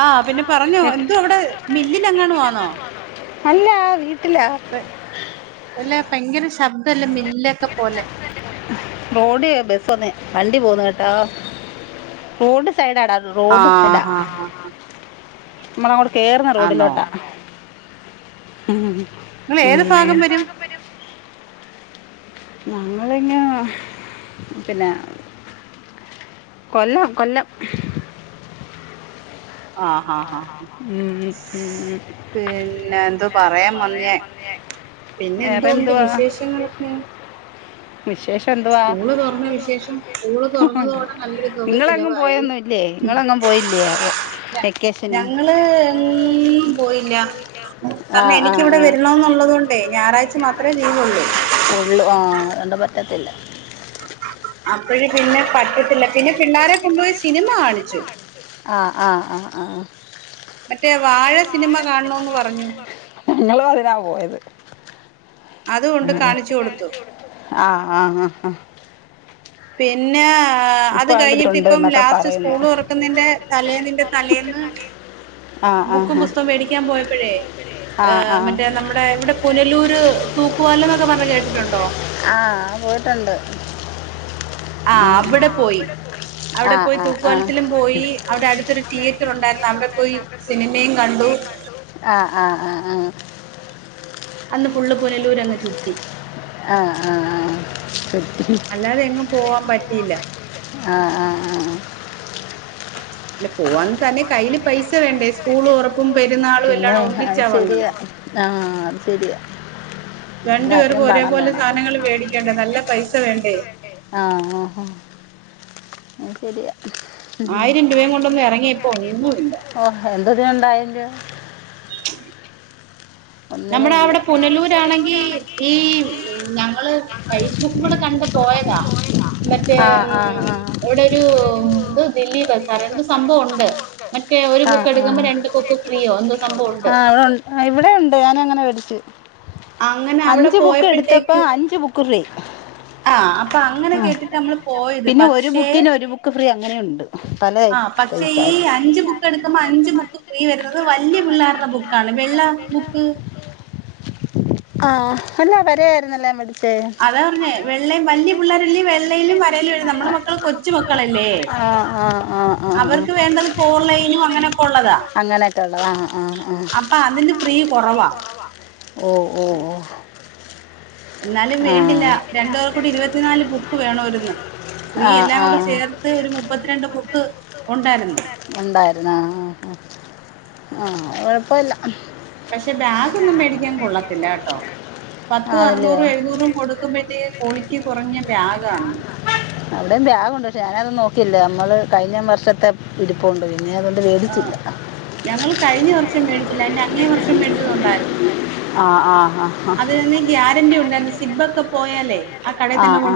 ആ പിന്നെ പറഞ്ഞോ എന്തുവാ അവിടെ മില്ലിലെങ്ങാണുവാന്നോ? അല്ലാ വീ ബ് അല്ല ഭയങ്കര ശബ്ദം ഇല്ല മില്ലിലക്കെ പോലെ റോഡില് ബസ് വന്നേ വണ്ടി പോകുന്ന് കേട്ടാ റോഡ് സൈഡാഡ അത് റോഡ് ആഹ് സൈഡാ ഹാ ആ ഹ ഹാ മ്മളങ്ങൊട് കേർന്ന ആന്നോ റോഡിലോട്ടാ മം നിങ്ങൾ ഏത് ഫാഗം വരും ഞങ്ങൾങ്ങ് പിന്ന കൊല്ലം കൊല്ലം ആ ആ ആ ഉം. ഉം. പിന്നെ എന്തോ പറയാൻ മന്നെ പിന്നെ വേറെ എന്തൊണ്ട് എന്തുവാ വിശേഷങ്ങളൊക്കെ വിശേഷം എന്തുവാ സ്കൂള് തുറന്ന വിശേഷം സ്കൂള് തുറന്നതോടെ നല്ലൊരു തുക നിങ്ങളങ്ങും ചിലവായി പോയൊന്നുംല്ലേ നിങ്ങളങ്ങും പോയില്ലേ അ ഞങ്ങള് എങ്ങും പോ പോയില്ല ആ രണം ആ എനിക്കിവിടെ ആ വരണന്നുള്ളതു കൊണ്ടേ ഞായറാഴ്ച മാ ഉള്ളു ആ രണ്ട പറ്റെ ഇല്ല അപ്പഴ പിന്നെ പറ്റത്തില്ല പിന്നെ പിള്ളോരെ കൊണ്ടുപോയി സിനിമ കാണിച്ചു ആ ആ ആ ആ മറ്റേ വാഴ സിനിമ കാണണോന്ന് പറഞ്ഞു ങ്ങളും അതിനാ പോയത് അതുകൊണ്ട് കാണിച്ചു കൊടുത്തു ആ ആ ആ ആ പിന്നെ ആ അത് ഇപ്പൊ കഴിഞ്ഞിട്ട് കണ്ടിട്ടുണ്ട് ഇപ്പം എന്നൊക്കെ ലാസ്റ്റ് പറയുന്നു സ്കൂൾ ഉറക്കുന്നതിന്റെ തലേ നിന്റെ തലേന്ന് ആ ആ ബുക്കും പുസ്തകം മേടിക്കാൻ പോയപ്പോഴേ ആ ആ മറ്റേ നമ്മുടെ ഇവിടെ പുനലൂര് തൂക്കുവാല എന്നൊക്കെ പറഞ്ഞ് കേട്ടിട്ടുണ്ടോ ആ ആ പോയിട്ടുണ്ട് ആ ഉം. അവിടെ പോ പോയി അവിടെ ആ പോയി ആ ആ ആ തൂക്കുപാലത്തിലും പോയി അവിടെ അടുത്തൊരു തിയേറ്റർ ഉണ്ടായിരുന്നു അവിടെ പോയി സിനിമയും കണ്ടു ആ ആ ആ അന്ന് ഫുള്ള് പുനലൂര് അങ്ങ് ചുറ്റി ആ ആ [unintelligible] അല്ലാതെ എങ്ങും പോവാൻ പ പറ്റിയില്ല ആ ആ ആ ല്ല പോവാന്ന് തന്നെ കയ്ൽ പൈസ വേണ്ടേ സ്കൂൾ തുറ പിന്നെ അത് ശരിയാ ആ അത് ശെരിയാ രണ്ടു എല്ലാത്തിനും പേർക്കും പണം ഒരേപോലെ വേണം സാധനങ്ങൾ മേടിക്കണ്ടേ നല്ല പൈസ വേണ്ടേ ആ ആ ആ ശരിയാ ഉം. ആയിരം രൂപയും കൊണ്ടൊന്നും ഇറങ്ങിയപ്പോ ഒന്നു ല്ല ഓ എന്തതിനുണ്ടായാലും ഒന്നിനും നമ്മടെ അവടെ പുനലൂരാണെങ്കി ഈ ഇല്ല ഞങ്ങള് ഫേസ്ബുക്ക്കൂടെ കണ്ട് പോയതാ മറ്റേ മ്മ് ഇവിടൊരു ത് ദില്ലി ബസ് വേറെന്തോ സംഭവൊണ്ട് മറ്റേ ഒരു ബുക്ക് ആഹ് എടുക്കുമ്പോ ആഹ് രണ്ട് ബുക്ക് ഫ്രീയോ എന്തൊ സംഭവുണ്ട് അങ്ങനെ വേടിചേ അവിടെ അഞ്ച് ബുക്ക് എട്ത്തപോ പോയപ്പോഴത്തേക്ക് അഞ്ച് ബുക്ക് ഫ്രീ അപ്പ അങ്ങനെ ആ കേട്ടിട്ടമ്മള് പോ പോയത് പിന്നെ ഒരു പക്ഷെ ബുക്കിന് ഒരു ബുക്ക് ഫ്രീ അങ്ങനെയുണ്ട് പല ആ പക്ഷേ സൈസ് ഈ ആയിരുന്നു അഞ്ച് ബുക്ക് എടുക്കുമ്പോ അഞ്ച് ബുക്ക് ഫ്രീ വരുന്നത് വലിയ പിള്ളേരുടെ ബുക്കാണ് വെള്ള ബുക്ക് ആ അല്ല വരായിരുന്നല്ലോ [unintelligible] അതാ പറഞ്ഞേ വെള്ള വല്ല്യ പിള്ളേരെല്ല വെള്ളയിലും വരയിലും എഴുതാ നമ്മടെ മക്കൾ കൊച്ചു മക്കളല്ലേ ആഹ് ആഹ് ആഹ് ആഹ് ആഹ് അവർക്ക് വേണ്ടത് ഫോർലൈനും അങ്ങനൊക്കൊള്ളതാ അങ്ങനെയൊക്കെ ഉള്ളത് ആഹ് ആഹ് ആഹ് അപ്പൊ അതിന്റെ ഫ്രീ കുറവാ ഓ [inaudible] എന്നാലും ആ വേണ്ടില്ല രണ്ടാപേർകൂടി ഇരുപത്തിനാല് ബുക്ക് വേണാവാരുന്ന് ഫ്രീ ആ എല്ലാം ആ കൂടെ ചേർത്ത് ഒരു മുപ്പത്ത്രണ്ട് ബുക്ക് ഒണ്ടായിര്ന്ന് ഒണ്ടായിര്ന്ന് ആ ആ ആ ആ കൊഴപ്പൊയില്ല പക്ഷെ ബാഗൊന്നും മേടിക്കാൻ കൊള്ളത്തില്ല കേട്ടോ പത്തും ആണല്ലേ അറുന്നൂറും എഴുുന്നൂറും കൊടുക്കുമ്പഴ്ത്തേക്ക് ക്വാളിറ്റി കുറഞ്ഞ ബ്യാഗ് അവിടെയും ബ്യാഗുണ്ട് പക്ഷെ ഞാനതൊന്നും നോക് ട്ടില്ല നമ്മൾ കഴിഞ്ഞ വർഷത്തെ ഇരിപൊണ്ട് ആ ഞങ്ങൾ കഴിഞ്ഞ വർഷം മേടിച്ചില്ല അയിന്റെ അങ്ങേ വർഷം മേടിച്ചതൊണ്ടായിരുന്നു ആ ആ ആ അതിന്ന് ഗ്യാരന്റി ഒണ്ടായിരുന്നു സിബ്ബൊക്കെ പോയാലെ ആ ആ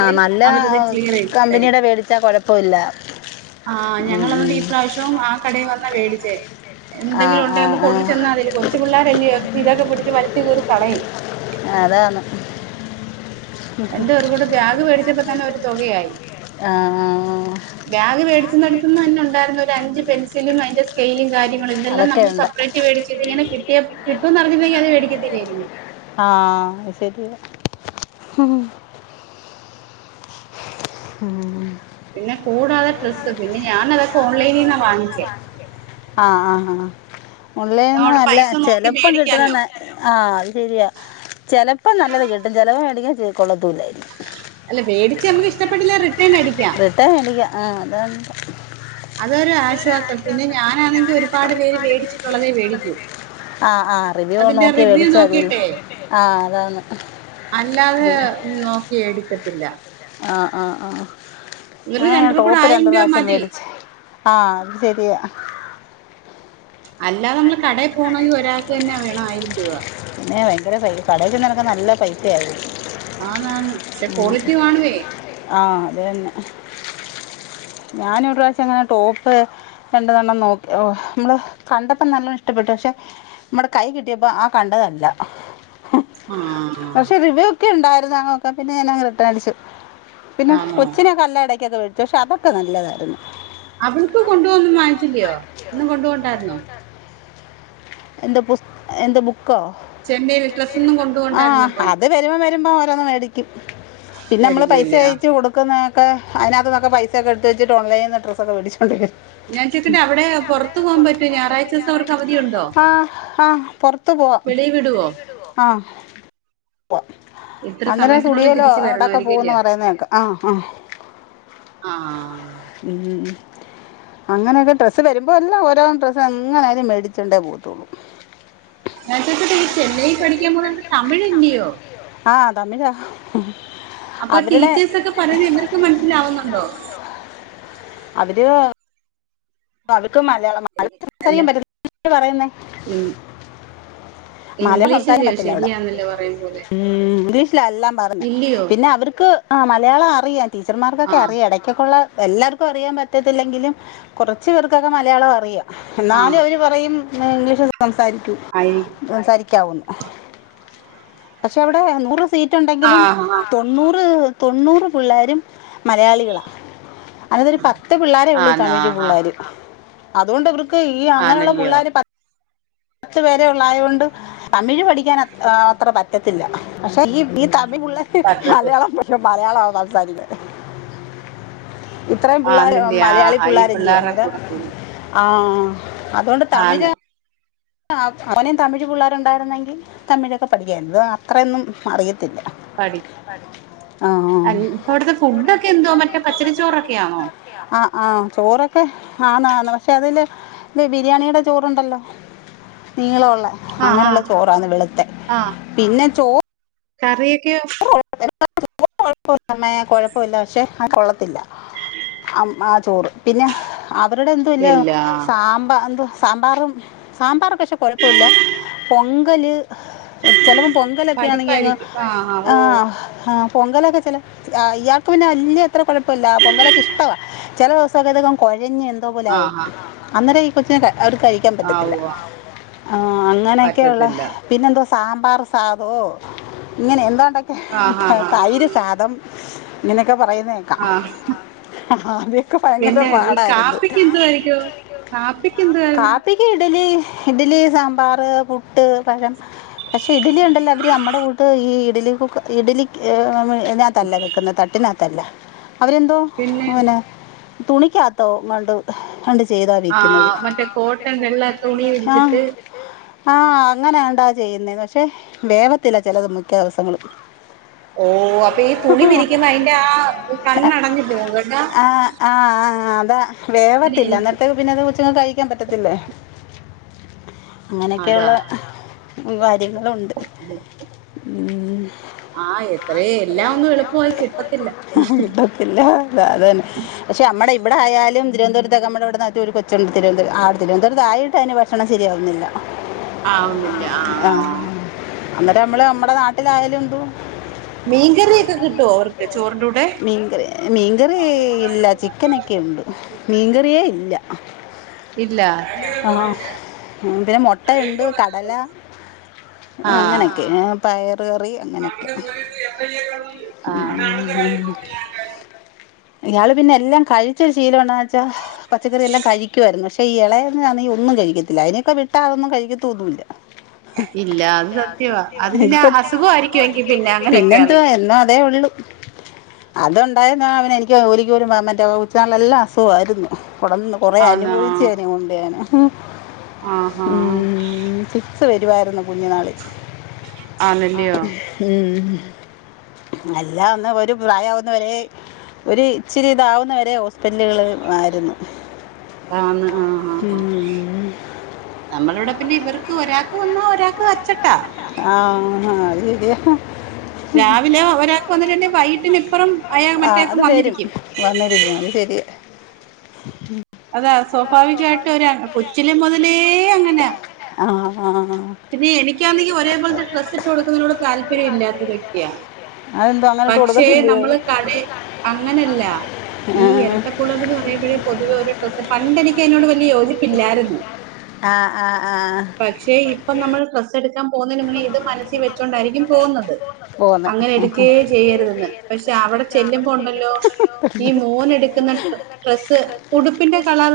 ആ നല്ല ക്ലിയർ ചെയ്ത് തരും കമ്പനിയുടെ വേടിച്ചാ കൊഴപ്പവില്ല ആ മ്മ് ഞങ്ങൾ അതുകൊണ്ട് മ്മ് [unintelligible] ആ കടയിൽ വന്ന വേടിച്ചേെ ആ എന്തെങ്കിലും ഉണ്ടെ ആ നമുക്ക് ആ കൊണ്ട് ചെന്നാ മതിയല്ലൊ കൊച്ചു പിള്ളാരല്ലിയോ ഇതൊക്കെ പിടിച്ച് വലിച്ചു കീറി കളയും അതാന്ന് രണ്ട് പേർകൂടെ ബ്യാഗ് വേടിച്ചപ്പ തന്നെ ഒരു തൊകയായി ആ ആ ബ്യാഗ് വേടിച്ചുന്നടുത് അന്ന് തന്നെ ഒണ്ടായിരുന്നു ഒരഞ്ച് പെൻസിലും അയിന്റെ സ്കെയിലും കാര്യങ്ങളും ഇതെല്ലാം അതൊക്കെ നമ്മൾ ഉണ്ട് സെപ്പറേറ്റ് വേടിച്ച് ഇതിങ്ങനെ കിട്ടിയ കിട്ടുന്നറിഞ്ഞിരുന്നെങ്കി അത് വേടിക്കത്തില്ലായിരുന്നു ആ മ്മ് മ്മ് പിന്നെ കൂടാതെ ഡ്രസ്സ് പിന്നെ ഞാന തൊക്കെ ഓൺലൈനീന്നാ വാങ്ങിച്ചെ അ അ അ ഓൻലൈൻന്ന് അതവിടെ നല്ല പൈസ നോക്കി ചെലപ്പം കിട്ടുന്ന മേടിക്കാമല്ലോ ന ആ അഹ് ശരിയാ ചെലപ്പം നല്ലത് കിട്ടും ചെലപ്പോ മേടിക്ക കൊള്ളത്തില്ലായിരിക്കും അല്ല മേടിച്ച് നമുക്ക് ഇഷ്ടപ്പെട്ടില്ല റിട്ടേൺ അടിക്കാം റിട്ടേൺ അടിക്കാം ആ അതാണ് അതൊരു ആശ്വാ പിന്നെ ഞാനാണെങ്കിൽ ഒരുപാട് പേര് മേടിച്ചിട്ടുള്ളതേ മേടിക്കും, ആ ആ റിവ്യൂ അതിന്റെ നോക്കി റിവ്യൂ മേടിച്ചാൽ മതി നോക്കിട്ടെ ആ അതാണ് അല്ലാതെ ഇത്. നോക്കി എടുക്ക ത്തില്ല ആ ആ ആ ഇവര് ആഹ് രണ്ടു കൂടെ ടോപ്പ് ആയിരം രണ്ടു രൂപ പ്രാവശ്യം മതി മേടിച്ചു, ആ അത് ശരിയാ. അല്ലാതെ [unintelligible] നമ്മൾ കടയിൽ പോകണമെങ്കിൽ ഒരാൾക്ക് തന്നെ വേണം ആയിരം രൂപ പിന്നെ ഭയങ്കര കയ്യി കടയിൽ ചെന്ന ഓക്കെ നല്ല പൈസയായിരിക്കും. ആന്നു ആന്നു പക്ഷെ ക്വാളിറ്റി കാണുവെ. ആ അത് തന്നെ ഞാൻ ഒരു പ്രാവശ്യം എങ്ങനെ ടോപ്പ് രണ്ടു മൂന്നെണ്ണം നോക് ഒ നമ്മള് കണ്ടപ്പോ നല്ലോണം ഇഷ്ടപ്പെട്ടു, പക്ഷെ നമ്മുടെ കൈ കിട്ടിയപ്പോ ആ കണ്ടതല്ല. ആ ഒക്ക ഉണ്ടായിരുന്നു നോക്കാ പിന്നെ ഞാനങ്ങു റിട്ടൺ അടിച്ചു. പിന്നെ ആണോ കൊച്ചിനെ കല്ലട ക്കതവെച്ചു ക്ഷെ അത് ഒക്കെ നല്ലതായിരുന്നു. അവൾക്ക് കൊണ്ട് പോകാൻ ന്നു വാങ്ങിച്ചില്ലയോ, ഒന്നുകൊണ്ട് പോണ്ടായിരുന്നോ? എൻ്റെ പുസ് എൻ്റെ ബു ക്കോ ചെന്നൈയിൽ ഡ്രസ് ഒന്നും [unintelligible] ആ കൊണ്ടുപോണ്ടായിരുന്നു ഇപ്പം അത് വരുമ്പോ വരുമ്പോ ഓരോന്നു മേടിക്കും പിന്നെ നമ്മള് പൈസ മേടിക്കുമല്ലയോ അയച്ച് കൊടുക്കുന്ന ക്ക് അതിനകത്ത്നിന്നൊക്കെ പൈസയൊക്കെടുത്ത് വച്ചിട്ട് ഓൺലൈനിൽനിന്ന് ഡ്രസ്സക്കെവേടിച്ചു. ഞാൻ ചോദിക്കട്ടെ അവിടെ പുറത്ത് പോവാൻ പറ്റുമോ ഞായറാഴ്ച ദിവസം അവർക്ക് അവധിയുണ്ടോ? ആ ആ പുറത്ത് പോവാം വെളിയിൽ വിടുവോ ആ പോവാം ഇത്ര അന്നേരം സമയത്തിനുള്ളിൽ സുടിയലോ തിരിച്ച് അവിടെക്കെ വരണമായിരിക്കും പോവുന്ന് അല്ലേ പറയുന്നേക്കാം ആ ആ ആഹ് ഉം ഉം ഉം അങ്ങനെയൊക്കെ ഡ്രസ്സ് വരുമ്പോ എല്ലാം ഓരോ ഡ്രസ്സ് എങ്ങനായാലും മേടിച്ചോണ്ടെ പോവുള് ട്ടോ ഞാൻ ചോയിച്ചോട്ടെ ഈ ചെന്നൈയിൽ പഠിക്കാൻ പോന്ന തമിഴല്ലിയോ? തമിഴ അപ്പൊ ടീച്ചേഴസൊക്കെ പറയുന്ന ഇവർക്ക് മനസ്സിലാവുന്നുണ്ടോ? പ്പ അവര് പ്പ മലയാളം അത് അല്ല തിരിച്ചറിയാൻ പറ്റത്തില്ല, [unintelligible] പറയുന്നേ ഇ- മലയാളം സംസാരിക്കാൻ ഇംഗ്ലീഷല്ലയോ പറ്റത്തില്ല അവിടെ ശരിയാന്നല്ലോ പറയും പോലെ ഇംഗ്ലീഷിലാ എല്ലാം പറയുന്ന ഇല്ലയോ പിന്നെ അവർക്ക് ആഹ് മലയാളം അറിയാൻ ടീച്ചർമാർക്കൊക്കെ ആഹ് അറിയാം ഇടക്കൊക്ക ഉള്ള എല്ലാർക്കും അറിയാൻ പറ്റത്തില്ലെങ്കിലും കുറച്ച് പേർക്കൊക്കെ മലയാളം അറിയാം. എന്നാലും ആഹ് അവര് പറയും പിന്നെ ഇംഗ്ലീഷ് [unintelligible] സംസാരിക്കു ആയി സംസാരിക്കാവൂന്ന്. പക്ഷെ അവിടേ നൂറ് സീറ്റ് എണ്ടെങ്കിലും ആഹ് ആഹ് തൊണ്ണൂറ് തൊണ്ണൂറ് പിള്ളാരും മലയാളികളാ അങ്ങനൊരു പത്ത് പിള്ളാരേ ഉള്ളൂ ആന്ന് തമിഴ് [unintelligible] ആഹ് ആഹ് പിള്ളാരും അതുകൊണ്ട് വൃ ഈ അങ്ങനെയുള്ള ആന്നല്ലയോ പുള്ളേര് പ ത്തു പേരെ ഉള്ളായുകൊണ്ട് തമിഴ് പഠിക്കാൻ അത്ര പറ്റത്തില്ല പക്ഷേ ഈ ഈ ത മിഴ് പിള്ളേര് പത്രത്തിൽ മലയാളം പ മലയാളാ സംസാരിക്കുന്നേ. ഇത്രയും പിള്ളേർ ആന്നില്ലേ ആഹ് മലയാളി ആഹ് ഈ പിള്ളേരല്ലയോ പിള്ളേരുടെ അന്നേരം കൂടെ കൂടി ആഹ് അതുകൊണ്ട് തമിഴ് ആന്ന് അവനും തമിഴ് പിള്ളേര് ഉണ്ടായിരുന്നെങ്കിൽ തമിഴൊക്കെ പഠിക്കായിരുന്നു ഇത് അത്രയൊന്നും അറിയ പടി ഇപ്പവിടുത്തെ ഫുഡൊക്കെ എന്തോ മറ്റേ പച്ചരിച്ചോറൊക്കെയാണോ? ആന്ന് ആന്ന് അതില് ബിരിയാണിയുടെ ചോറുണ്ടല്ലോ? നീളവൊള്ളത് ആഹ് അങ്ങനെയുള്ള ആഹ് ചോറാണ് വെളുത്തെ ആഹ് പിന്നെ കറിയൊക്കെയോ? [unintelligible] കുഴപ്പമില്ല പക്ഷേ ആ കൊള്ളത്തില്ല. ആ ചോറ് പിന്നെ അവരുടെ എന്തോ ഇല്ല എല്ലാ സാമ്പ എന്തോ സാമ്പാറും സാമ്പാറൊക്കെ ക്ഷെ കൊഴപ്പല്ല പൊങ്കല് ചെലപ്പോ പൊങ്കലൊക്കൊയാണെങ്കി അങ്ങ് പരിപ്പായിരിക്കും ആ ആ ഓ ആഹ് ആഹ് പൊങ്കലൊക്കെ ചില ഇയാൾക്ക് പിന്നെ വലിയ അത്ര കൊഴപ്പല്ല പൊങ്കലൊക്കെ ഇഷ്ടവാ ചില ദിവസമൊക്കെ കോ ഞ്ഞ് എന്തോ പോലെ ആ ആയി ആ അന്നര [unintelligible] അവർ കഴിക്കാൻ ആ പറ്റത്തില്ല ഉവ്വ ആ അങ്ങനെയൊക്കെയുള്ള പറ്റത്തില്ല പിന്നെന്ത സാമ്പാർ സാധോ ഇങ്ങനെ എന്താ എന്തൊക്കെ ആ ആ ആ തൈര് സാദം നിനക്ക് ഒക്കെ പറയുന്നേക്കാം ആ ആ അതെ പിന്നെ ഈ കാപ്പിക്ക് എന്തുവാഴിക്കോ കാപ്പിക്ക് എന്തുവാരുന്ന് ഇഡ്ലി സാമ്പാറ് പുട്ട് പഴം പക്ഷെ ഇഡലി ഉണ്ടല്ലോ അവര് നമ്മുടെ കൂട്ട് ഈ ത്‌ല് ഇഡ്ലിക്ക് എ നമ്മ നാത്തല്ല വെക്കുന്നത് തട്ടിനാ തല്ല അവരെന്തോ പിന്നെ അങ്ങനാ തുണിക്കാത്തോ വള്ളോ ര ആഹ മറ്റേ കോട്ടൺ വെള്ള തുണി ആ വിരിച്ചിട്ട് ആ അങ്ങനാണ്ടാ ചെയ്യുന്നേ പക്ഷെ വേവത്തില്ല ചെലത് മിക്കദിവസങ്ങളും ഓ അപ്പൊ ഈ തുണി വിരിക്കുന്ന അയിന്റെ ആ കണ്ണടഞ്ഞു പോവുംകേട്ടോ ദ വേവത്തില്ല അന്നരത്തേക്ക് പിന്നെത് വെ കഴിക്കാൻ പറ്റത്തില്ലേ അതാ അങ്ങനെയൊക്കെയൊള്ളെ [unintelligible] ളുണ്ട് പി [unintelligible] ആ എത്രേ എല്ലാം ഒന്നും എളുപ്പമായി കിട്ടത്തില്ല കിട്ടത്തില്ല അ അതന്നെ പക്ഷെ നമ്മടെ ഇബ്ടെ ആയാലും തിരുവനന്തപുരത്തെക്കെ നമ്മടിവിടുന്ന് നാട്ടിന്ന് ഒരു കൊച്ചുണ്ട് തിരുവന്തപുര ആ തിരുവനന്തപുരത്ത് ആയിട്ടെന്നെ ഭക്ഷണം ശരിയാവുന്നില്ല ആവുന്നില്ല ആ അന്നേരം നമ്മള് നമ്മുടെ നാട്ടിലായാലും [unintelligible] മീൻകറിയൊക്കെ കിട്ടുവോ അവർക്ക് ചോറിന്റെ മീൻകറി മീൻകറി കൂടെ ഇല്ല ചിക്കനൊക്കെ ഉണ്ട് മീൻകറിയേ ഇല്ല ആ ഇല്ല പിന്നെ മുട്ടയുണ്ട് കടല അങ്ങനെയൊക്കെ പയർ കറി അങ്ങനെയൊക്കെ ആ ഇയാള് പിന്നെ എല്ലാം കഴിച്ച് ശീലമുണ്ടായൊ ച്ച പച്ചക്കറിയെല്ലാം കഴിക്കുവായിര്ന്നു പക്ഷെ ഈ ഇളയതിനാണെങ്കിൽ ഒന്നും കഴിക്കത്തില്ല അയിനെയൊക്കെ വിട്ടാ അതൊന്നും കഴിക്കത്തൊന്നുല്ല ഇല്ല അത് സത്യവാ അത് പിന്നാ എനിക്ക് അസുഖവാടി കെങ്കി പിന്നെ അങ്ങനൊക്കെയാണങ്കി ഏ ഒള്ളു അതുണ്ടായെന്നാ അവനെ എനിക്ക് ഒരിക്കപോലും മറ്റേ കൊച്ച് നാൾലെല്ലാം അസുഖവായിരുന്നു ഇവടന്ന് കുറേ അനുഭവിച്ചേനും കൊണ്ട് ഞാന് ആ ആ ത്ത് വരുവായിരുന്നു ആ നെല്ലിയോ ഉം എല്ലാം അന്ന് ഒരു പ്രായവുന്നവരെ ഒരു ഇച്ചിരി ഇതാവുന്നവരെ ഹോസ്പിറ്റലുകൾ ആയിരുന്നു ആന്ന് ആ ആ ആ ഉം. നമ്മള്‌ ഇവടെ പിന്നെ ഇവർക്ക് ഒരാ ക്ക്‌ വന്നാ ഒരാ ആ [unintelligible] രാവിലെ ഒരാൾക്ക് വന്നിട്ട്ണ്ട് വൈകിട്ടിനിപ്പറം അയാൾ ആ അത് മറ്റേൾക്കും വരും വന്നിരിക്കും ഉം അതെ അവസ് സ്വാഭാവികായിട്ട് ഒരാ കൊച്ചിലെ മുതലേ അങ്ങനാ ആ ആ ആ. ഇനി എനിക്കാന്നെങ്കി ഒരേപോലത്തെ ഡ്രസ്സ് ഇട്ട് കൊടുക്കുന്നതിനോട് താല്പര്യം ഇല്ലാത്ത വ്യക്തിയാ അതെന്തോ അങ്ങോട്ട് പക്ഷേ കൊടുക്കത്തില്ലയോ നമ്മള് കട അങ്ങനല്ല ഈ ആ ഇരട്ടപ്പുളർക്ക്‌ എന്ന് പറയുമ്പോഴേ പൊതുവെ ഒരു പണ്ടെനിക്കയ്നോട് വൽ യോജിപ്പില്ലായിരുന്നു. ആഹ് ആഹ് ആഹ് പക്ഷെ ഇപ്പം നമ്മൾ ഡ്രസ്സ്‌ എടുക്കം പോന്നതിനുമ്പ് ഇത് മനസ്സിൽ വെച്ചോണ്ടായിരിക്കും പോകുന്നത് പോന്ന് അങ്ങനെ എടുക്കേ ചെയ്യരുതന്ന് പക്ഷെ അവിടെ ചെല്ലുമ്പോ ഉണ്ടല്ലോ ഈ മോന് എടുക്കുന്ന ഡ്രസ്സ് ഉടു ന്റെകളർ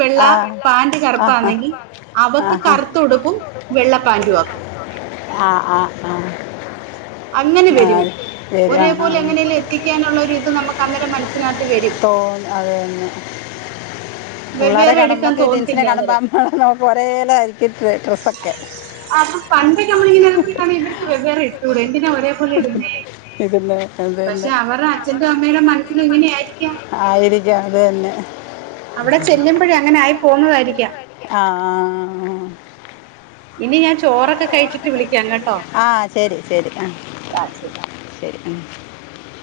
വെള്ള ആഹ് പാന്റ് ആഹാ ആഹാ കറുപ്പാണെങ്കിൽ അവക്ക് ആഹ് കറുത്തഉടുപ്പും വെള്ള പാന്റും ആ ആഹ് ആഹ് ആഹ് ആഹ അങ്ങനെ വരും ഒരേപോലെ ആഹ് എങ്ങനെ ലെ എത്തിക്കാനുള്ള ഒരു ഇത് നമുക്ക് അന്നേരം മനസ്സിനത്ത് വരും തോന്നും പുള്ളേരേ വെവ്വേറെ കാണുമ്പോ എടുക്കാൻ നമ്മക്ക് ട്വിൻസിനെ തോന്നത്തില്ല അന്നേരം. കാണുമ്പോ നമ്മ ഒരേലയിരിക്കു ഡ്ര ഡ്രെസൊക്കെ പണ്ട് നമ്മൾ ഈ [unintelligible] ഇവർക്ക് വെവ്വേറെ ഇട്ടൂടൂ എന്തിനാ ഒരേപോലെ ഇടുന്നേ അതു പക്ഷെ തന്നെ അവരുടെ അച്ഛന്റെ അമ്മയുടെ മനസ്സിലും ഇങ്ങനെ ആയിരിക്കാം ആയിരിക്കാം അത് തന്നെ അവിടെ ചെല്ലുമ്പോഴേ അങ്ങനെ ആയി പോകുന്നതായിരിക്കാം ആ ആ ആ ഇനി ഞാൻ ചോറൊക്കെ കഴിച്ചിട്ട് വിളി ആ ശരി ശരി ആ ആ ശരി ശരി ഉ